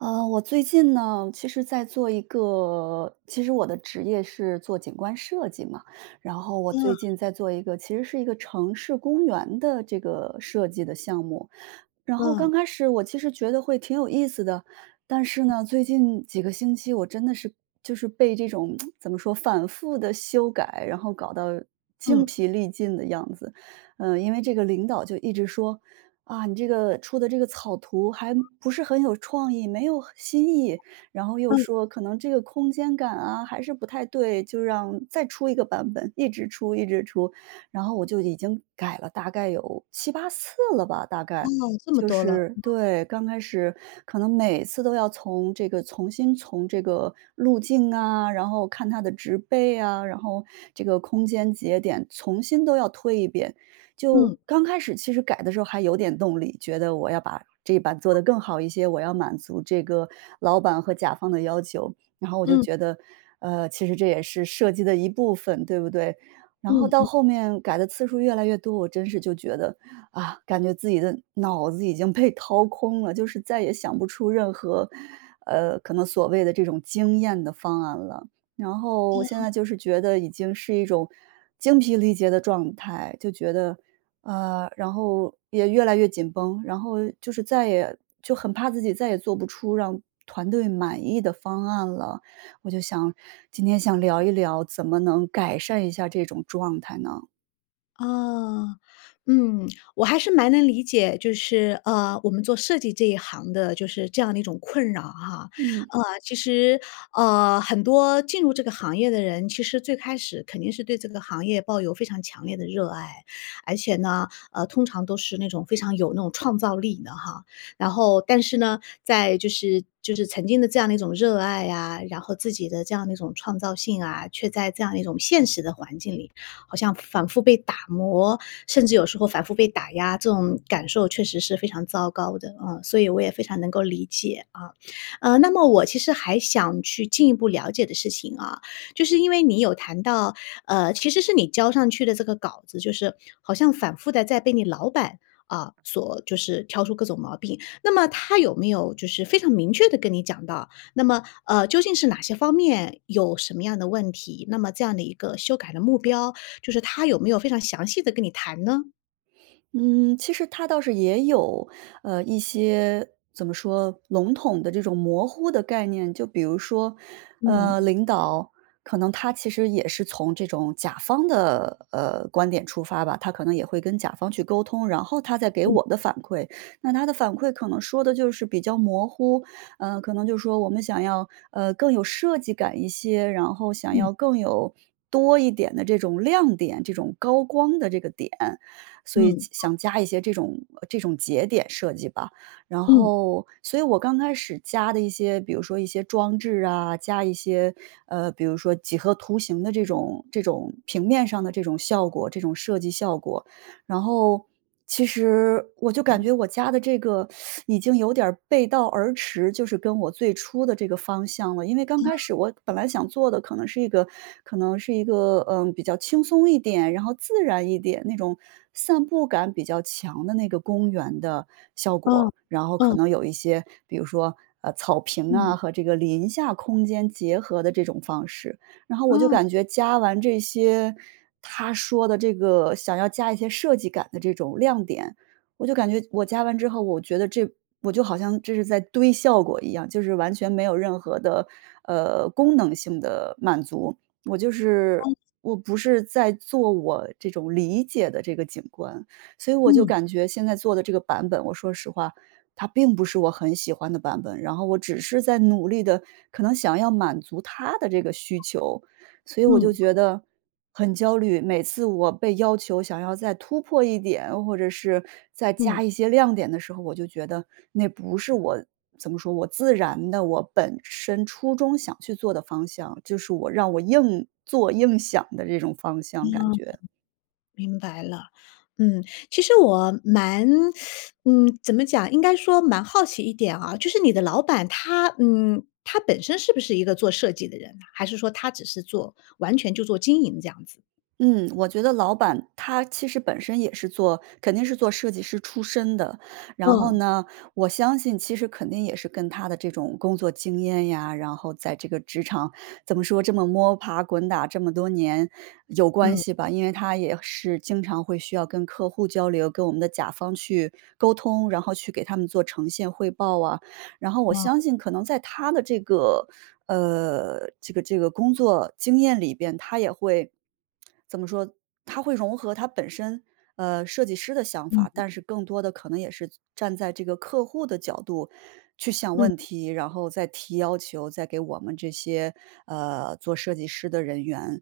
呃，我最近呢，其实在做一个其实我的职业是做景观设计嘛，然后我最嗯。近在做一个，其实是一个城市公园的这个设计的项目。然后嗯。刚开始我其实觉得会挺有意思的，但是呢，最近几个星期，我真的是就是被这种 怎么说，反复地修改，然后搞到精嗯。疲力尽的样子。呃，因为这个领导就一直说：“啊，你这个出的这个草图还不是很有创意，没有很新意。”然后又嗯。说：“可能这个空间感啊，还是不太对。”就让再出一个版本，一直出一直出。然后我就已经改了，大概有7-8次了吧，大哦，概，这么就多了，是嗯。对，刚开始，可能每次都要从这个重新从这个路径啊，然后看它的植被啊，然后这个空间节点，重新都要推一遍。就嗯。刚开始其实改的时候还有点动力，觉得我要把这一版做得更好一些，我要满足这个老板和甲方的要求。然后我就嗯。觉得："呃，其实这也是设计的一部分，对不对？"然后嗯到嗯。后面，改的次数越来越多，我真是就觉得：“啊，感觉自己的脑子已经被掏空了。”就是再也想不出任何，呃，可能所谓的这种惊艳的方案了。然后嗯现嗯。在就是觉得已经是一种，精疲力竭的状态，就觉得呃，然后也越来越紧绷。然后又就是再也就很怕自己再也做不出让团队满意的方案了。我就想今天想聊一聊，怎么能改善一下这种状态呢？哦，嗯。我还是蛮能理解，就是，呃，我们做设计这一行的就是这样的一种困扰哈。嗯。呃，其实，呃，很多进入这个行业的人，其实最开始肯定是对这个行业抱有非常强烈的热爱，而且呢，呃，通常都是那种非常有那种创造力的哈。然后，但是呢，在就是就是曾经的这样的一种热爱啊，然后自己的这样的一种创造性啊，却在这样一种现实的环境里，好像反复被打磨，甚至有时候反复被打压。这种感受确实是非常糟糕的，啊，所以我也非常能够理解，啊。呃，那么我其实还想去进一步了解的事情啊，就是因为你有谈到，呃，其实是你交上去的这个稿子就是好像反复地在被你老板，啊，所就是挑出各种毛病。那么他有没有就是非常明确地跟你讲到那么，呃，究竟是哪些方面有什么样的问题。那么这样的一个修改的目标，就是他有没有非常详细地跟你谈呢？嗯，其实他倒是也有，呃，一些怎么说，笼统的这种模糊的概念。就比如说，呃，嗯。领导，可能他其实也是从这种甲方的，呃，观点出发吧，他可能也会跟甲方去沟通，然后他再给嗯。我的反馈。那他的反馈可能说的就是比较模糊，呃，可能就说：“我们想要，呃，更有设计感一些，然后想嗯。要更有多一点的这种亮点这种高光的这个点，所以嗯。加想加一些这种这种节点设计吧。”然嗯。后所以我刚开始加的一些，比如说一些装置啊，加一些，呃，比如说几何图形的这种这种平面上的这种效果这种设计效果，然后其实我就感觉，我加的这个，已经有点儿背道而驰就是跟我最初的这个方向了。因为刚嗯。开始我本来想做的可能是一个可能是一个，呃，比较轻松一点，然后自然一点，那种散步感比较强的那个公园的效嗯，果，然后可嗯。能有一些，比如说，呃，草坪啊，嗯。和这个林下空间结合的这种方式。然后我就嗯。感觉加完这些，他说的这个想要加一些设计感的这种亮点我就感觉我加完之后，我觉得这我就好像这是在堆效果一样，就是完全没有任何的，呃，功能性的满足，我就是嗯。我不是在做我这种理解的这个景观。所以我就嗯。感觉现在做的这个版本，我说实话它并不是我很喜欢的版本，然后我只是在努力地，可能想要满足他的这个需求。所以我就嗯。觉得很焦虑，每次我被要求想要再突破一点，或者是再嗯。加一些亮点的时候，我就觉得那不是我怎么说，我自然的，我本身初衷想去做的方向，就是我让我硬做、硬想的这种方向，嗯，感觉。明白了。嗯，其实我蛮 嗯，怎么讲，应该说蛮好奇一点啊，就是你的老板他嗯，他本身是不是一个做设计的人呐？还是说他只是做完全就做经营这样子？嗯，我觉得老板他其实本身也是做肯定是做设计师出身的。然后嗯。呢，我相信其实肯定也是跟他的这种工作经验呀，然后在这个职场怎么说，这么摸爬滚打这么多年有关嗯。系吧。因为他也是经常会需要跟客户交流，跟我们的甲方去沟通，然后去给他们做呈现汇报啊。然后我嗯。相信可能在他的这个，呃，这个这个工作经验里边他也会怎么说，他会融合他本身，呃，设计师的想嗯法，嗯。但是更多的可能也是站在这个客户的角度去想嗯问嗯。题，然后再提要求，再给我们这些，呃，做设计师的人员。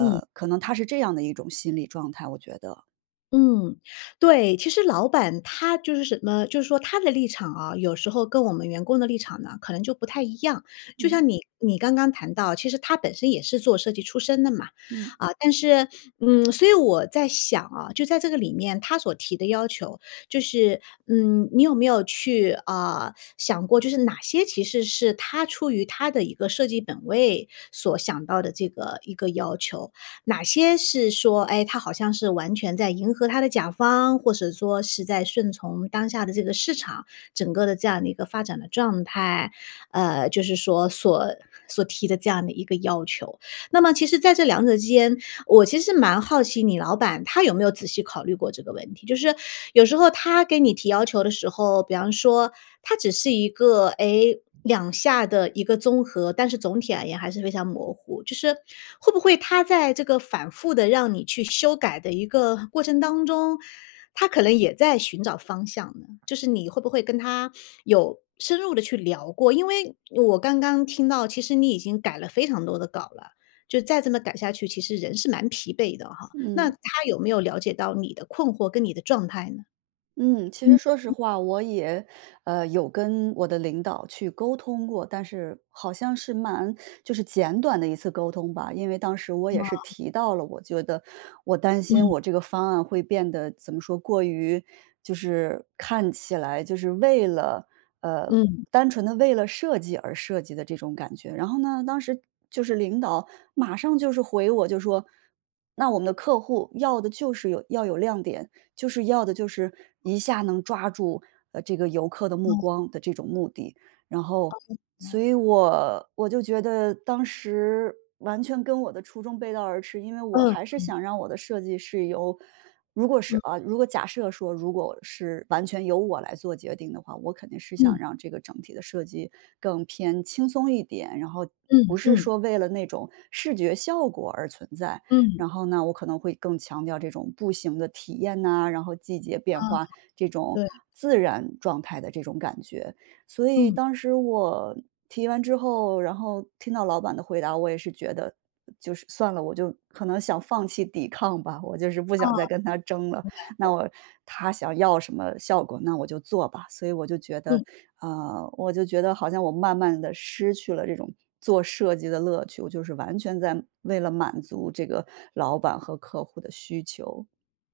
嗯。可能他是这样的一种心理状态，我觉得。嗯，对。其实老板他就是什么就是说他的立场啊，有时候跟我们员工的立场呢，可能就不太一样。就嗯。像你你刚刚谈到，其实他本身也是做设计出身的嘛，嗯。啊，但是，嗯，所以我在想啊，就在这个里面他所提的要求，就是，嗯，你有没有去呃，想过就是哪些其实是他出于他的一个设计本位所想到的这个一个要求？哪些是说，唉，他好像是完全在迎合他的甲方，或是说是在顺从当下的这个市场，整个的这样的一个发展的状态，呃，就是说所所提的这样的一个要求？那么其实在这两者之间，我其实蛮好奇你老板，他有没有仔细考虑过这个问题？就是有时候他给你提要求的时候，比方说他只是一个，诶，两下的一个综合，但是总体而言还是非常模糊。就是，会不会他在这个反复地让你去修改的一个过程当中，他可能也在寻找方向呢？就是你会不会跟他 有深入地去聊过，因为我刚刚听到，其实你已经改了非常多的稿了。就再这么改下去，其实人是蛮疲惫的吼，那嗯。他有没有了解到你的困惑跟你的状态呢？嗯，其实嗯，说实嗯。话，我也，呃，有跟我的领导去沟通过。但是好像是蛮就是简短的一次沟通吧。因为当时我也是哦。提到了，我觉得我担心嗯。我这个方案会变得怎么说，过于就是看起来就是为了呃，嗯。单纯地为了设计而设计的这种感觉。然后呢，当时就是领导马上就是回我就说：“那我们的客户要的就是有要有亮点，就是要的就是一下能抓住，呃，这个游客的目嗯。光的这种目的。“然后所 [unintelligible] 以我我就觉得当时，完全跟我的初衷背道而驰，因为我嗯还是嗯。想让我的设计是由如果是嗯。呃如果假设说如果是完全由我来做决定的话，我肯定是想嗯。让这个整体的设计更偏轻松一点，然后不嗯是嗯。说为了那种视觉效果而存在。嗯。然后呢，我可能会更强调这种步行的体验呐，然后季节变嗯，化，这种对。自然状态的这种感觉。所以嗯。当时我，提完之后，然后听到老板的回答，我也是觉得，呃就是算了，我就可能想放弃抵抗吧，我就是不哦，想再跟他争了，明白那了。我他想要什么效果，那我就做吧。所以我就觉嗯。得，啊，我就觉得好像我慢慢地失去了这种做设计的乐趣，我就是完全在为了满足这个老板和客户的需求。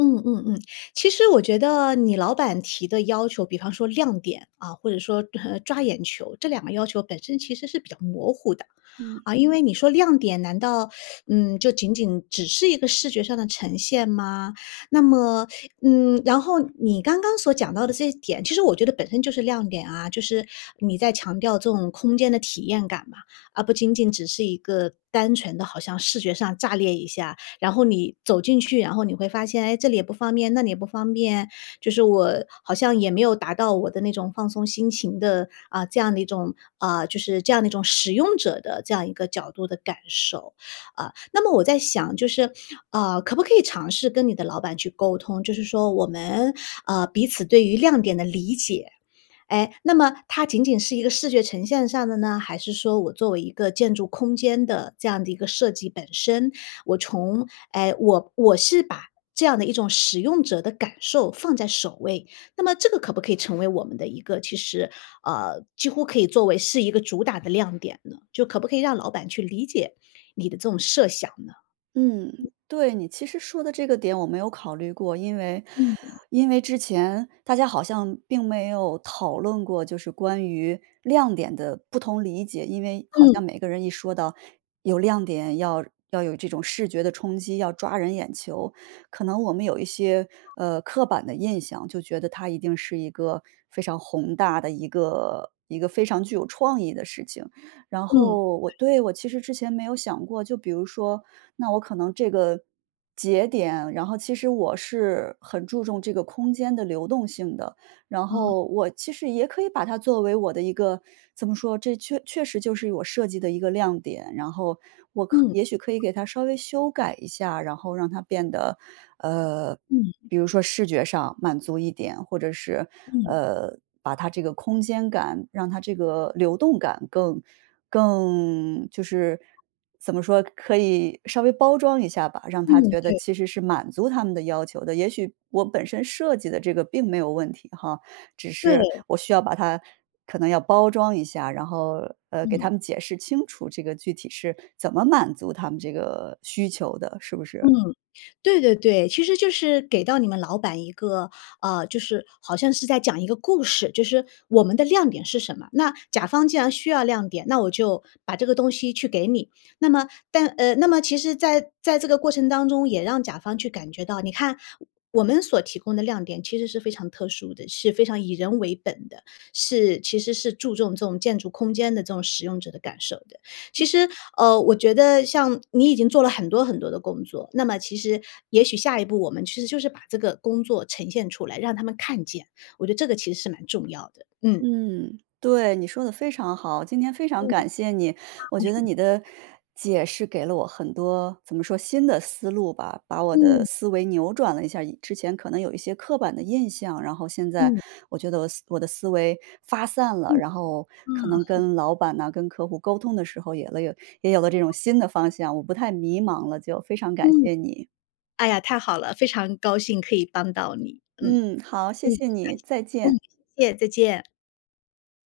嗯嗯嗯，其实我觉得你老板提的要求，比方说亮点，啊，或者说，呃，抓眼球，这两个要求本身其实是比较模糊的。嗯。啊，因为你说亮点，难道，嗯，就仅仅只是一个视觉上的呈现吗？那么嗯，然后你刚刚所讲到的这一点，其实我觉得本身就是亮点啊。就是你在强调这种空间的体验感嘛，而不仅仅只是一个单纯的好像视觉上炸裂一下，然后你走进去，然后你会发现：“哎，这里也不方便，那里也不方便。”就是我好像也没有达到我的那种放松心情的，呃，这样的一种，啊，就是这样的一种使用者的这样一个角度的感受，啊。那么我在想就是，啊，可不可以尝试跟你的老板去沟通，就是说：“我们，啊，彼此对于亮点的理解，诶，那么它仅仅是一个视觉呈现上的呢？还是说我作为一个建筑空间的这样的一个设计本身，我从诶，我我是把这样的一种使用者的感受放在首位，那么这个可不可以成为我们的一个其实呃，几乎可以作为是一个主打的亮点呢？”就可不可以让老板去理解你的这种设想呢？嗯，对，你其实说的这个点我没有考虑过。因为嗯。因为之前大家好像并没有讨论过，就是关于亮点的不同理解，因为好嗯。像每个人一说到有亮点，要要有这种视觉的冲击，要抓人眼球，可能我们有一些，呃，刻板的印象，就觉得它一定是一个非常宏大的一个一个非常具有创意的事情。然嗯，后我对。对，我其实之前没有想过，就比如说，那我可能这个，节点然后其实我是很注重这个空间的流动性的。然哦。后我其实也可以把它作为我的一个怎么说，这确确实就是我设计的一个亮点，然后我可嗯。也许可以给它稍微修改一下，然后让它变得，呃，嗯嗯。比如说视觉上满足一点，或者是，嗯。呃，把它这个空间感让它这个流动感更更就是，怎么说，可以，稍微包装一下吧，让他嗯，觉得对。其实是满足他们的要求的。也许，我本身设计的这个并没有问题哈，只是对。我需要把它可能要包装一下，然后，呃，给嗯。他们解释清楚这个具体是怎么满足他们这个需求的，是不嗯，是？对对对。其实就是给到你们老板一个，呃，就是好像是在讲一个故事，就是“我们的亮点是什么”？那甲方既然需要亮点，那我就把这个东西去给你。那么但呃，那么其实在在这个过程当中也让甲方去感觉到，你看“我们所提供的亮点其实是非常特殊的，是非常以人为本的，是其实是注重这种建筑空间的这种使用者的感受的。”其实，呃，我觉得像你已经做了很多很多的工作，那么其实也许下一步我们其实就是把这个工作呈现出来，让他们看见。我觉得这个其实是蛮重要的，嗯。嗯，对，你说得非常好。今天非常嗯。啊。感谢你，我觉得你的 解释给了我很多怎么说，新的思路吧，把我的嗯。思维扭转了一下儿，以之前可能有一些刻板的印象，然后现在嗯。我觉得我的思我的思维发散了，嗯，然后可嗯。能 跟老板呐、跟客户沟通的时候，也了有也有了这种新的方向，我不太迷茫了，就非常感嗯。谢你。哎呀，太好了，非常高兴可以帮到你。嗯，嗯。嗯，好，谢感谢。谢你，再嗯。见。谢谢，再见。